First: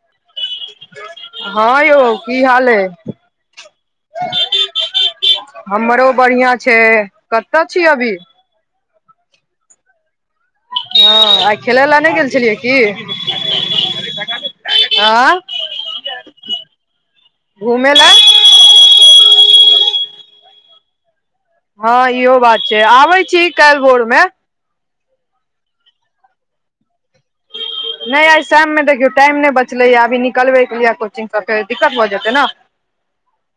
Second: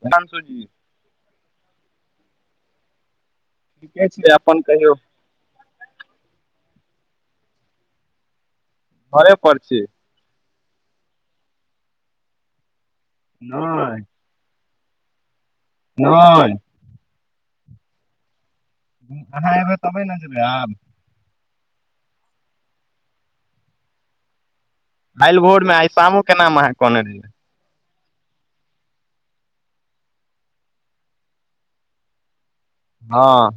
प्रणाम ससू जी हँ यौ की हाल हइ? ठीके छैय अपन कहियौ। हमरो बढ़िया छैय कतऽ छीयै अभी? घरे पड़ छी। हँ आ खेलै लए नहि गेल छलियै की? नहि। आँ? नहि घुमय लए? अहाँ एबै तबे ने जेबै आब। हँ इहो बात छैय आबे छी काल्हि भोर मे। कायल भोरमे आइ शामो केनााम अहाँ कहने रहियै। नहि आइ शाममे देखियौ टाइम नहि बचलैया अभी निकलबे के लिए कोचिङंग सब फेर दिक्कत भऽ जेतै ने। हँ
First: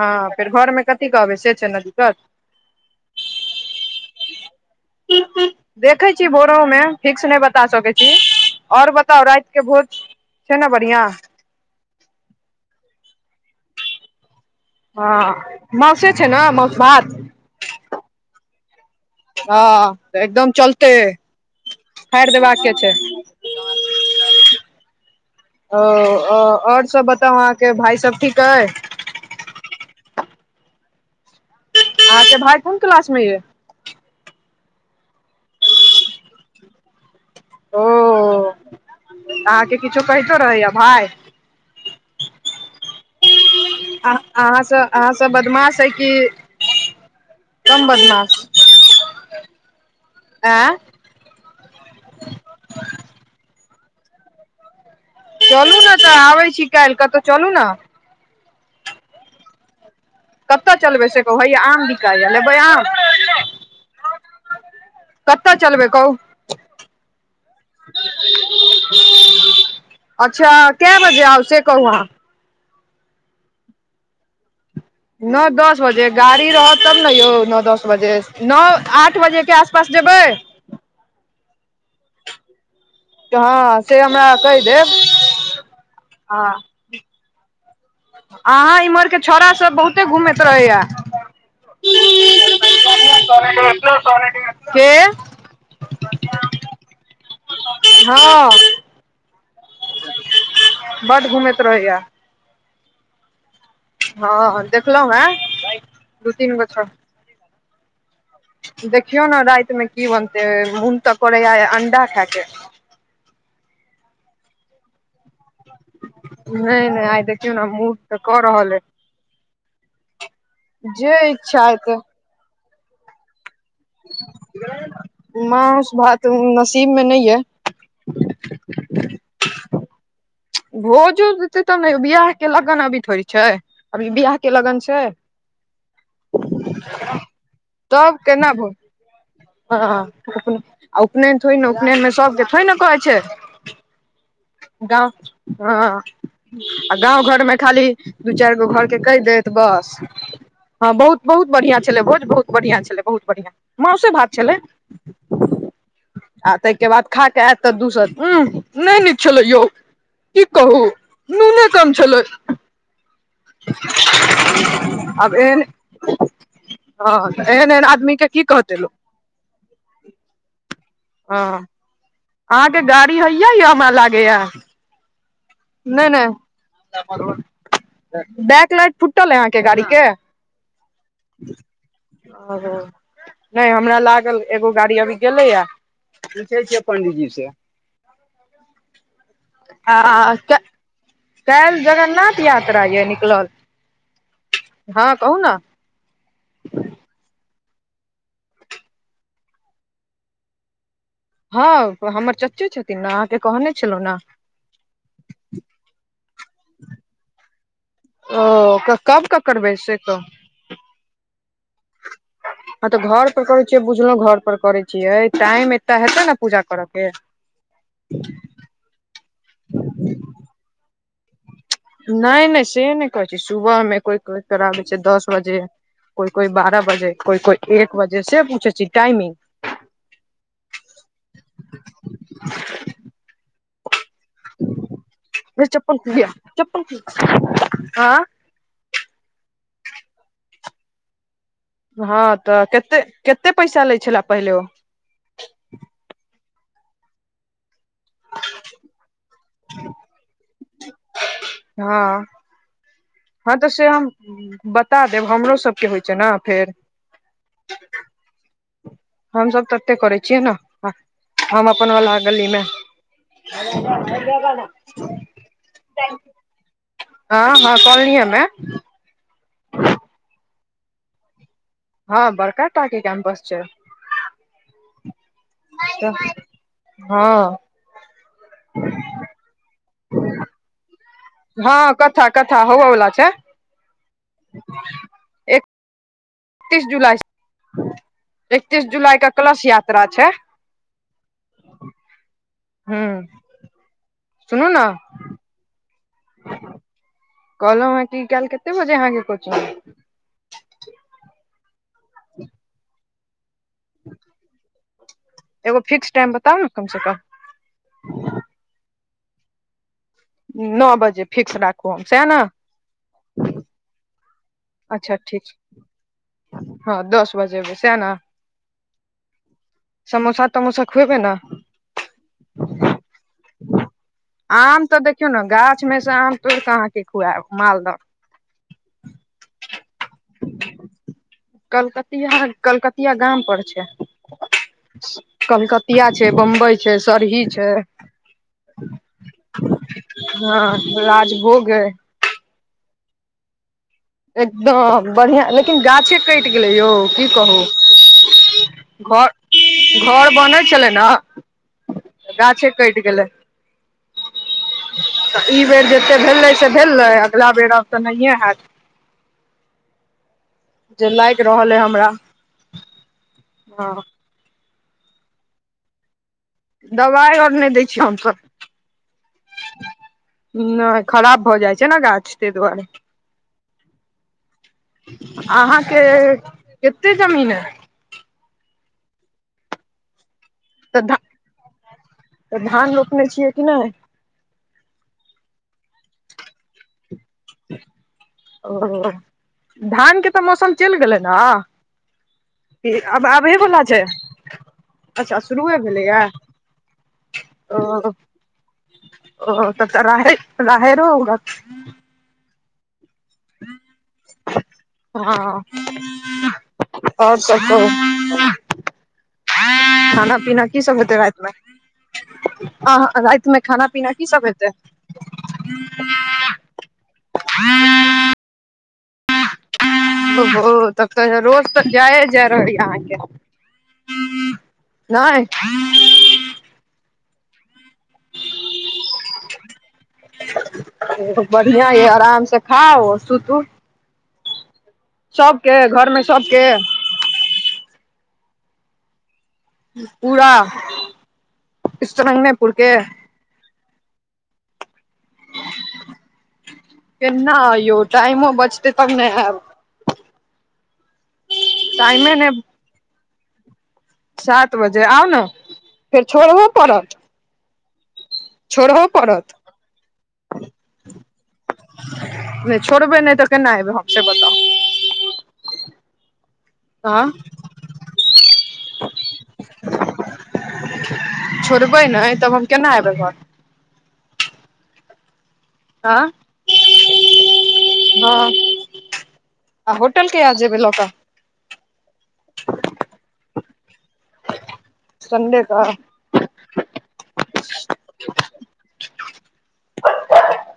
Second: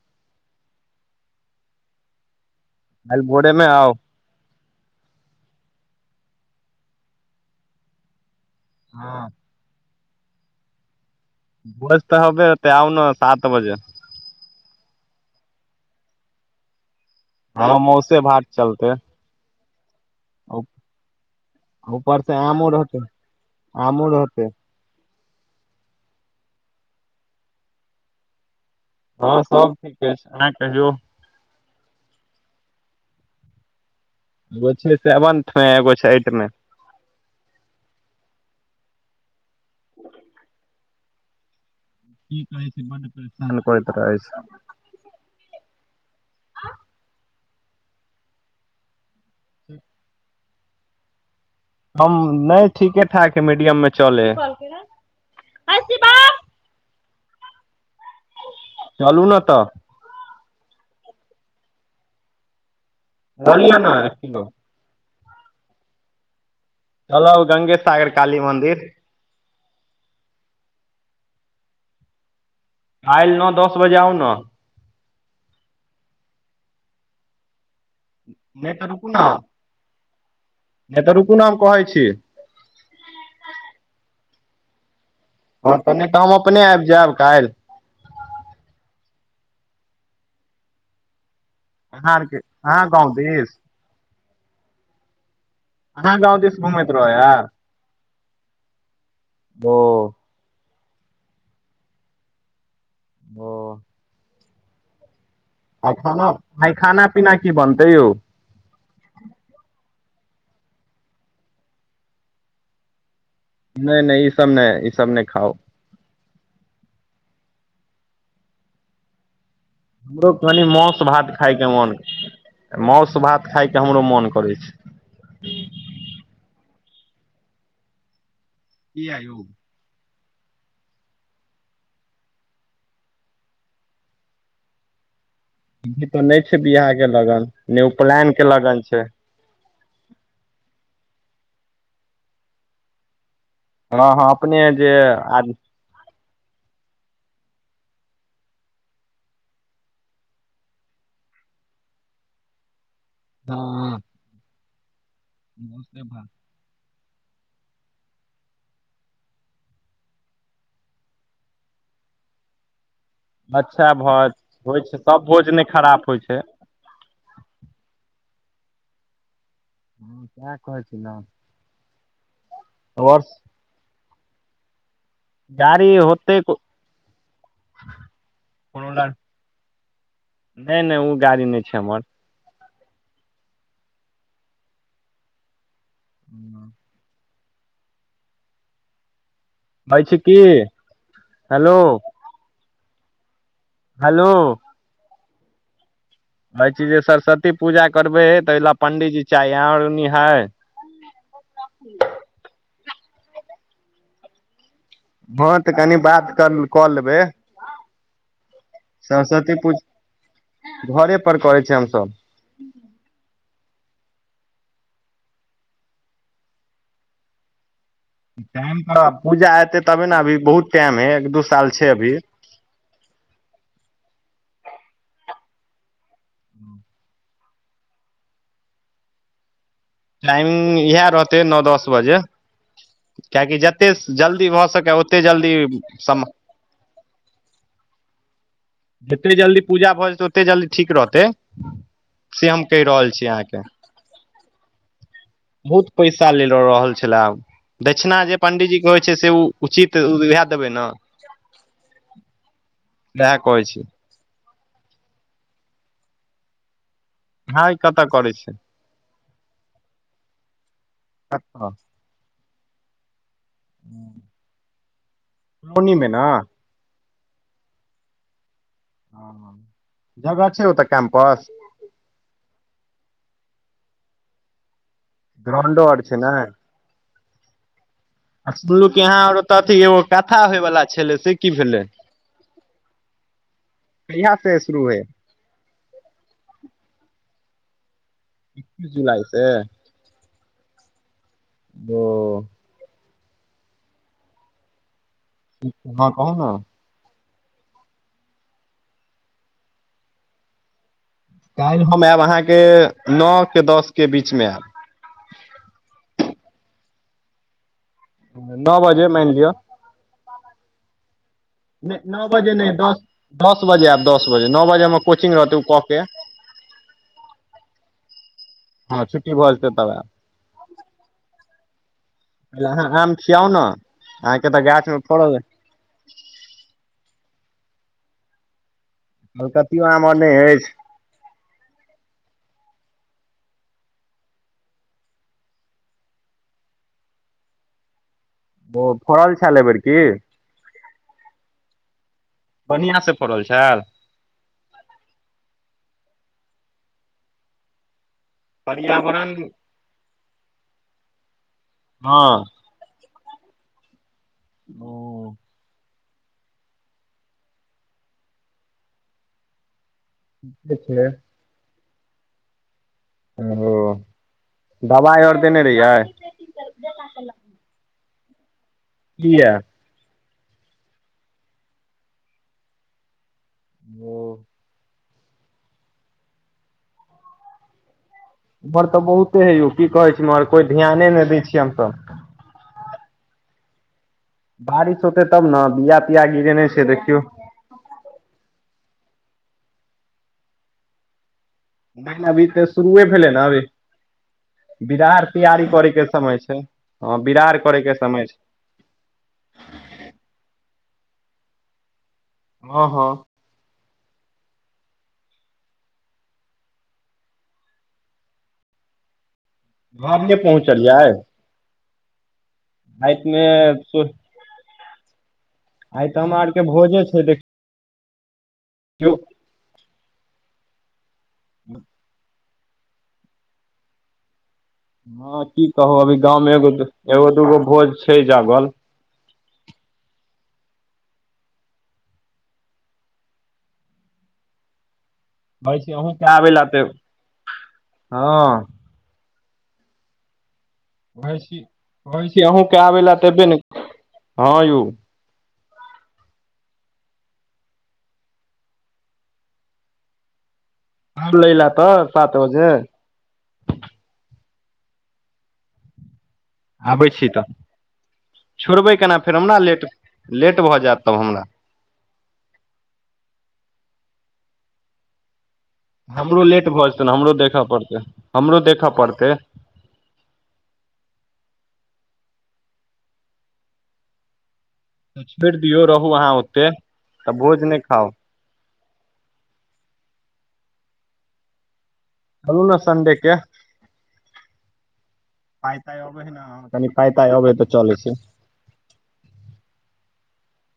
हँ फेर घरमे कथी कह कहबै से छैय न दिक्कत। कायल भोेरेमे आउ। देखै छी भोरमे फिक्स नहि बता सकै छी। आओर हँ बताउ रात के भोज छैय ने बढ़ियां? बस तऽ ह तऽ आउ ने सात बजे। हँ मासे छैय ने मऊसु भात? हँ मौसे भात चलतेै। हँ तऽ एकदम चलते फाड़ि देबा के छै आमु रहतै ओ अ आओर सब बताउ अहाँके भाई सब ठीक अइ हँ सब ठीक अईछ आहाँ कहियो आहाँ के भाइ कोन क्लास मे यै गो छै सेवन्थ मे एगो छै एट मे ओ अहाँके किछो कहीतो रहैया भाय कि कहै छै बडै करै अ अहाँसँ अहाँ स बदमाश अई की कम बदमाश ऐ ह्म [unintelligible] आँ हम नै ठीके ठाक है मीडियम मे चलै है चलू न तऽ आबै छी काल्हि कतौ चलू न चालू न तऽ कतऽ चलबै से कहूँ हैया आम बिकाईया लेबै आम ललीय न एक किलो कतऽ चलबै कहू चलब गंगे सागर काली मन्दिर अच्छा कए बजे आउ से कहु आहां फाईल न दस बजे आउ न न दस बजे गाड़ी रहत तब न यौ न दस बजे न नहि तऽ रुकू आठ ने बजे के आ पास जेबै नहि तऽ रुकु नाम कहै छी हँ से हमरा कहि देब हँ तने तऽ हम हँ अपने आबि जायब काल्हि अहाँ इम्हर के छौड़ा सब बहुते घूमैत रहैया अहाँ आरके अहाँ गौ दीस के [inaudible] आहँ गाँव दिस घुमैत रहै या हँ [unintelligible] बड घूमैत रहैया ह [inaudible] हँ देखल है दू तीन आइ गछ खाना पीना की बनतै यौ देखियौ ने रातिमे की बनतै मून तऽ करैया अंडा खायके नहि नहि ई सब नहि ई सब नहि खाउ नहि नहि आइ देखियौ ने मुड तऽ कर रहलै हमरो कनि मौसु जे भात खायके इच्छा मोन हेतै मौस भात खायके हमरो मोन करै छै मौस भात नसीब में नइया। किया यौ। भोज उ देतै तब ने बियाह के लगन अभी थोड़ी छै अभी बियाह के लगन छै इ तऽ नहि छै बियाह के लगन ने तब उपलायन के केना भो लगन छै हँ [unintelligible] उपनयन थोड़ी ने उपनयन मे सबके थोड़े न कहै छै हऽ हऽ अपने जे गाँव आदमी [inaudible] ह [unintelligible] गाँव घरमे खाली दू चाइर गो घर केँ कहि देत बस हँ बहुत बहुत बढ़िआँ छलै भोज बहुत बढ़िआँ छलै बहुत बढ़िआँ माँसे भात छलै माँसे भात आ तै केँ बाद खा केँ ऐत तऽ दुसत उऽ नै नीक। छलो [inaudible] यौ की कहू नूने कम छलै अच्छा भैज होइ छै सब भोज नै खराप होइ छै हऽ एहन एहन आदमी कऽ की कहतै लोक हँ सेह कहै छै न हऽ [inaudible] अहाँकेँ गाड़ी हैय यऽ हमरा लागे यऽ गाड़ी नै नै होते कोनो [unintelligible] बैक लाइट लग फुटल है अहाँकेँ गाड़ी केँ [inaudible] नहि नहि ओ गाड़ी नहि छै हमर आरो नै हमरा लागल एगो गाड़ी अभी गेलैय पुछैय छिय पंडितजी से यैछ की हेलो काइल जगन्नाथ यात्रा यऽ निकलल हेलो हँ कहू न कहै छीज जे सरस्वती पूजा करबै तै लऽ पण्डीजी चाही अहाँ आर उनी है हँ हमर चाचे छथिन न अहाँकेँ कहने छलै न हँ तऽ कनि बात कर कऽ लेबै ओ कऽ कब कऽ सरस्वती करबै पूजा सेकहुँ घरे पर करै छिय हम सभ [unintelligible] हँ तऽ घर पर करै छियै बुझलौ घर पर करै छियै टाइम एत हेतै न पूजा करकेँ [unintelligible] केहेन करब पूजा एते तबे न अभी बहुत टाइम है एक दोस नै नै से नै कहै छै सुबह में कोइ कोइ कराबै छै दस बजे कोइ कोइ बारह बजे कोइ कोइ एक बजे से पूछै छी टाइमिंग टाइमिंग इहै रहतै नओ दस बजे [inaudible] कियाकि जते जल्दी भऽ सकै ओ [unintelligible] जते जल्दी पूजा भऽ जेतै ओते जल्दी ठीक रहतै हँ से तऽ हम कहि केत्ते रहल छी केत्ते अहाँके पैसा लै छैला पहिले ओ बहुत पैसा लेले रहल छलै दक्षिणा जे पण्डीजी केँ होइ छै से ओ उचित उहे देबै न हँ उएह हँ कहै तऽ छी से हम [inaudible] बता देब हमरो सब केँ होइ छै न फेर अहाँ ई कत करै छै हम सभ तऽ तै करै छियै न कतऽ [inaudible] हम अपन वाला गली में [unintelligible] [unintelligible] हँ हँ कॉलनिये में [inaudible] जगह छै ओ तऽ कैम्पस हँ बड़का टा केँ कैम्पस छै गरैंडो अर छै नय हँ आ सुनलू कि यहाँ आर अतो से एगो कथा होय वला छलै से की हँ भेलै कथा कथा होबअ वला छै कहिया से शुरू है एकतीस जुलाई सँ एकतीस जुलाइ जुलाई क से क्लश या त्रा छै ओ हुँ सुनू नऽ हँ कहू नऽ कहलो हँ की काईल कते बजे अहाँकेँ कोचिंग यऽ काइल हम ऐब अहाँकेँ नो केँ दस केँ बीच मे ऐब एगो फिक्स टाइम बताउ नऽ कम सँ कम नो बजे माइन लिअ नो बजे फिक्स राखू सेह नऽ नय दस दस बजे ऐब दस बजे नो बजे हमर अच्छा कोचिंग ठीक रहते उ कऽ केँ हँ दस बजे एबै सएह ने हँ छुट्टी भऽ जते तब ऐब समोशा खुएबे नऽ पहिले अहाँ आम खियाउ नऽ अहाँकेँ तऽ आम गाछ मे देखियौ ने फड़ल ए गाछ मे सँ आम तोइड़ कऽ अहाँकेँ खुएब मालदह कलकतियो आम अर नय हैय कलकतिया कलकतिया गाम पर छै कलकतिया छै बम्बई छै सरही छै ओ फड़ल घैल अय बेर की हँ राजभोग ऐय बढ़िआँ सँ फड़ल छैल एकदम बढ़िआ लेकिन गाछे कैट गेलै यौ की कहू घर पर्यावरण घर बनेइ छलै नऽ हँ गाछे कइट गेलै हुँ तऽ ई बेर जते भेलै से भेलै अगिला बेर आब तऽ नहिए हैत [inaudible] जे लाइल रहल अइ हमरा ओ हँ दबाइ अर देने रहियै दबाइ अर नय दै छी हम सब किया नय खराब भऽ जाइ छै नऽ गाछ तैय दुआरे हुँ अहाँकेँ कते जमीन ऐ हमर तऽ बहुते हे यौ की कहै छी मगर कोइ तऽ धयाने धा नै दै छियै हमसभ तऽ धान रोपने छियै कि नहि? बारिश होतै तब ना बिया तिया गिरेने छीये देखियौ। ओ धानके तऽ मौसम चलि गेलै ने? नै नै अभी तऽ कि शुरूए आब भेलै ना आबहे अभी। वला छै बिरार अच्छा तैयारी शुरुए करे के भेलैया समय छैय हँ बिरार ओ करे के समय छैय। ओ त तऽ राहैर राहैरो उगत। हँ हँ [inaudible] हँ और सब कहु? घर नहि खाना पीना की सब पहुँचलियै हेतेइ राएत? आहां राति मे रातिमे खाना पीना आइ की सब हेतै? तऽ हमरा आरके भोजे [inaudible] यौ ओहो तब तऽ रोज तऽ जय ये जय रहै ये अहाँ के। हँ की कहू अभी गाव मे एगो दूगो भोज छैय जागल। हेयौ बढ़िया ये आराम से खाउ और सुतू। कहै सबके छी घर मे अहुके आबै लए सबके से हँ। पूरा कहै छी स्त्रंगनेपुर अहुके के आबै लए से एबै नै, हँ यौ। केना आऊ यौ टाइमो बचतै तब ने आयब। आऊ लै ल तऽ सात टाइमे ने बजे? सात बजे आउ ने फेर छोड़हो आबै पड़त छी तऽ छोड़बै छोड़हो केना फेर पड़त हमरा लेट लेट भऽ जायत तब हमरा। नै छोड़बै नै तऽ केना एबै हम से बताउ? हमरो लेट भऽ जेतै ने हमरो हँ देखऽ पड़तै हमरो देखऽ पड़तै। छोड़बै नहि तब हम केना एबै घर? छोड़ि दियौ रहु आँ अहाँ ओते तऽ भोज नहि खाउ। हँ आ होटल कहिया जेबै लऽ कऽ? चलू ने संडे के संडे पाय कऽ ताई कनि पाइ ताइ अबै है तऽ चलै छी। [inaudible]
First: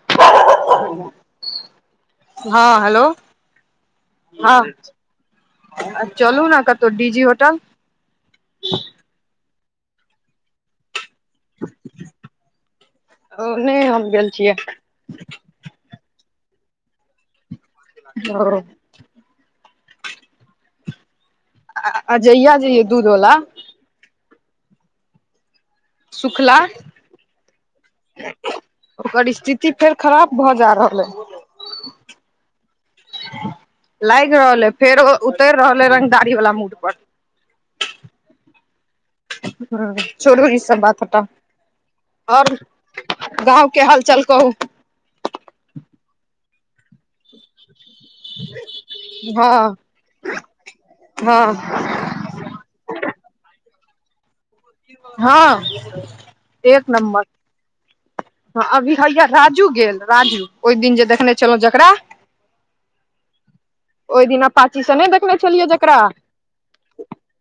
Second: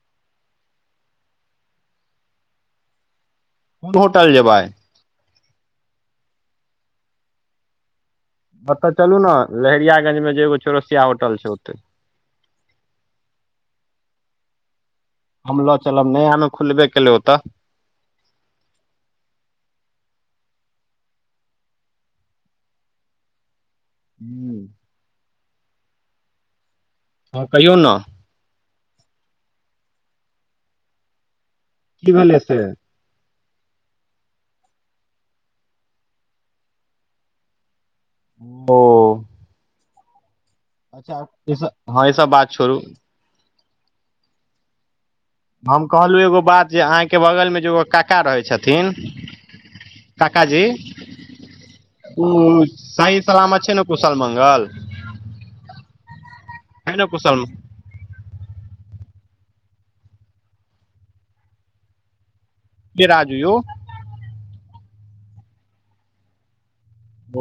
हँ हेलो कोन होटल जेबै हँ। आ चलू ने कतहु डीजी होटल? ओतऽ चलु ने लहेरियाागंज मे जे एगो चौरसिया होटल छैय। ओ नहि हम गेल छियै। हम लऽ चलब नयामे खुलबे केलै ओतऽ। ओ अजइया जे अइ दूध वला [inaudible] सुखला हँ कहियौ न। ओकर स्थिति फेर खराब भऽ जा रहल अइ। कि भेलै से? लागि रहल ऐ फेरो उतरि रहल ऐ रंगदारी वला मूड पर। ओ ह छोरू ई सब बात अच्छा हटाउ [unintelligible] हँ ई सब बात आओर छोड़ू। गाँव के हाल चाल कहू। हम कहलहुँ एगो बात जे अहाँके बगलमे जे एगो काकि काका रहै छथिन हँ काकाजी हँ ओ सही सलामत छैय न? कुशल मङ्गल हँ एक है ने नमबर कुशल ह अभी हैया राजू गेल राजू ओहि दिन जे देखने छलहुँ जकरा। के राजू यौ? ओहि दिना अपाचीसँ नहि देखने छलियै जकरा।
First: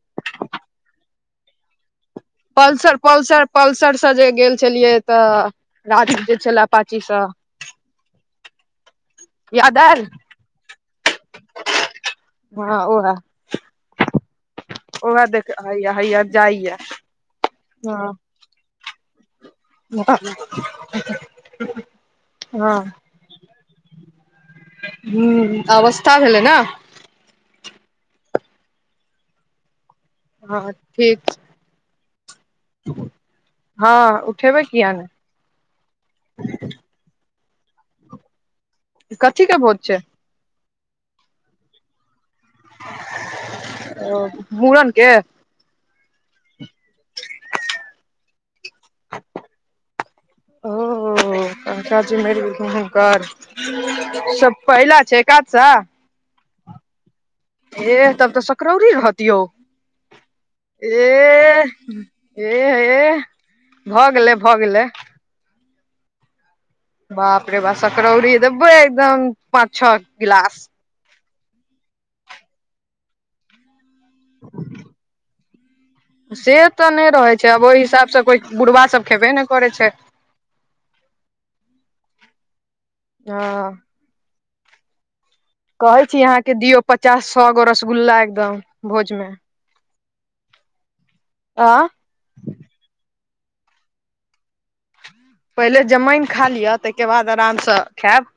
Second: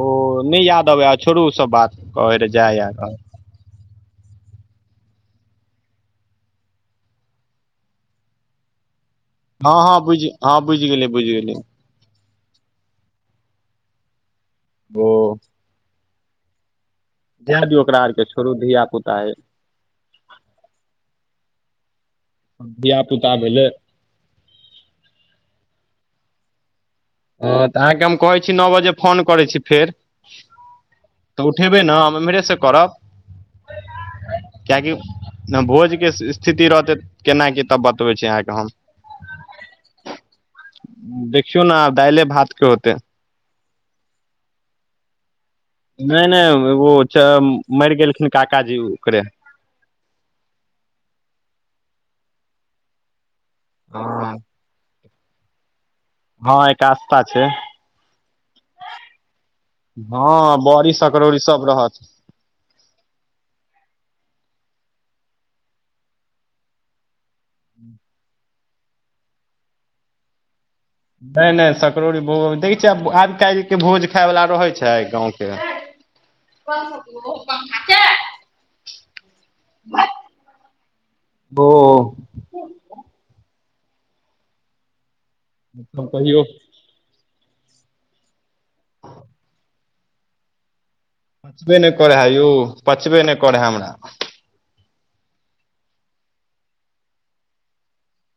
ओ नहि याद अबै आ छोड़ू उ सब बात। कहै रहे जाय पलसर यार पलसर पल्सरसँ जे गेल छलियै तऽ राजू जे छल अपाचीसँ। हँ याद हँ आयल बुझि हँ बुझि गेलैयै बुझि गेलियै। हँ ओहै। ओ ओहे देखि हइया हइया जाय यऽ। जै दियऔ ओकरा आर के छोड़ू धिया पुता अय। [inaudible] हँ धियापुता भेलै। हं अवस्था भेलै नऽ। हं तऽ अहाँकेँ हम कहैत छी नओ बजे फोन करैत छी फेर। हँ हँ ठीक छैय। तऽ उठेबै न हम एम्हरे से करब, हँ उठेबै किया कियकि ने भोज के स्थिति रहतै केना कि तब बतबै छी अहाँके हम। कथी के भोज छैय? देखियौ न दाइले भात के होतै। ओ मुड़न के? नहि नहि [unintelligible] मरि गेलखिन काका जी ओकरे। ओ हो काकाजी मैर घेल्खिन हुनकर। पहिला छैय एकादशा? हँ एकादशा। सा छैय। एह तब तऽ सकरौरी रहत यौ। हँ बड़ी सकरौरी एह सब रहत। एह एह भऽ गेलै भऽ गेलै। बाप रे बाप सकरौरी देबै एकदम पाँच छओ ग्लास। नहि नहि सकरड़ौड़री भोग देखै छियै आब काल्हिके भोज खाायवला रहै छैय कहूंके। से तऽ नहि रहै छैय आब ओहि हिसाबसँ कोइ बुढ़बा सभ खेबे ने करै छैय। ओ हँ कहै छी अहाँके दियौ पचास सौ गो रसगुल्ला एकदम भोजमे पचबे आ नय करै है यौ पचबे नय करै है हमरा पहिले जमईन खा लिअ ताहिके बाद आरामसँ खेयब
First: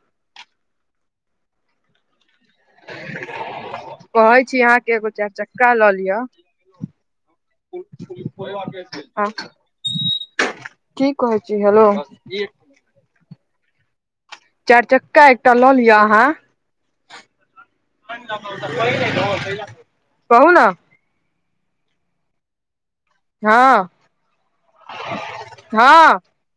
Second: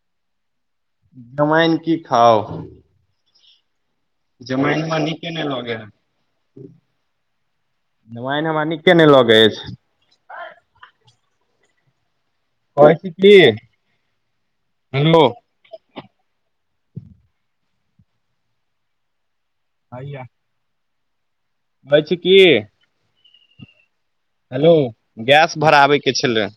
जमइन की खाउ कहै छी जमइन अहाँके हमरा एगो निके चारि नय चक्का लऽ लिअ लगैहय जमाइन हमरा नीके नय आ लगैत ऐछ की कहै छी हेलो कहै छी की चार हेलो चक्का ए टा ल लिअ अहाँ हइया कहून हो छै की हँ हेलो गैस भरा बैके हँ छलै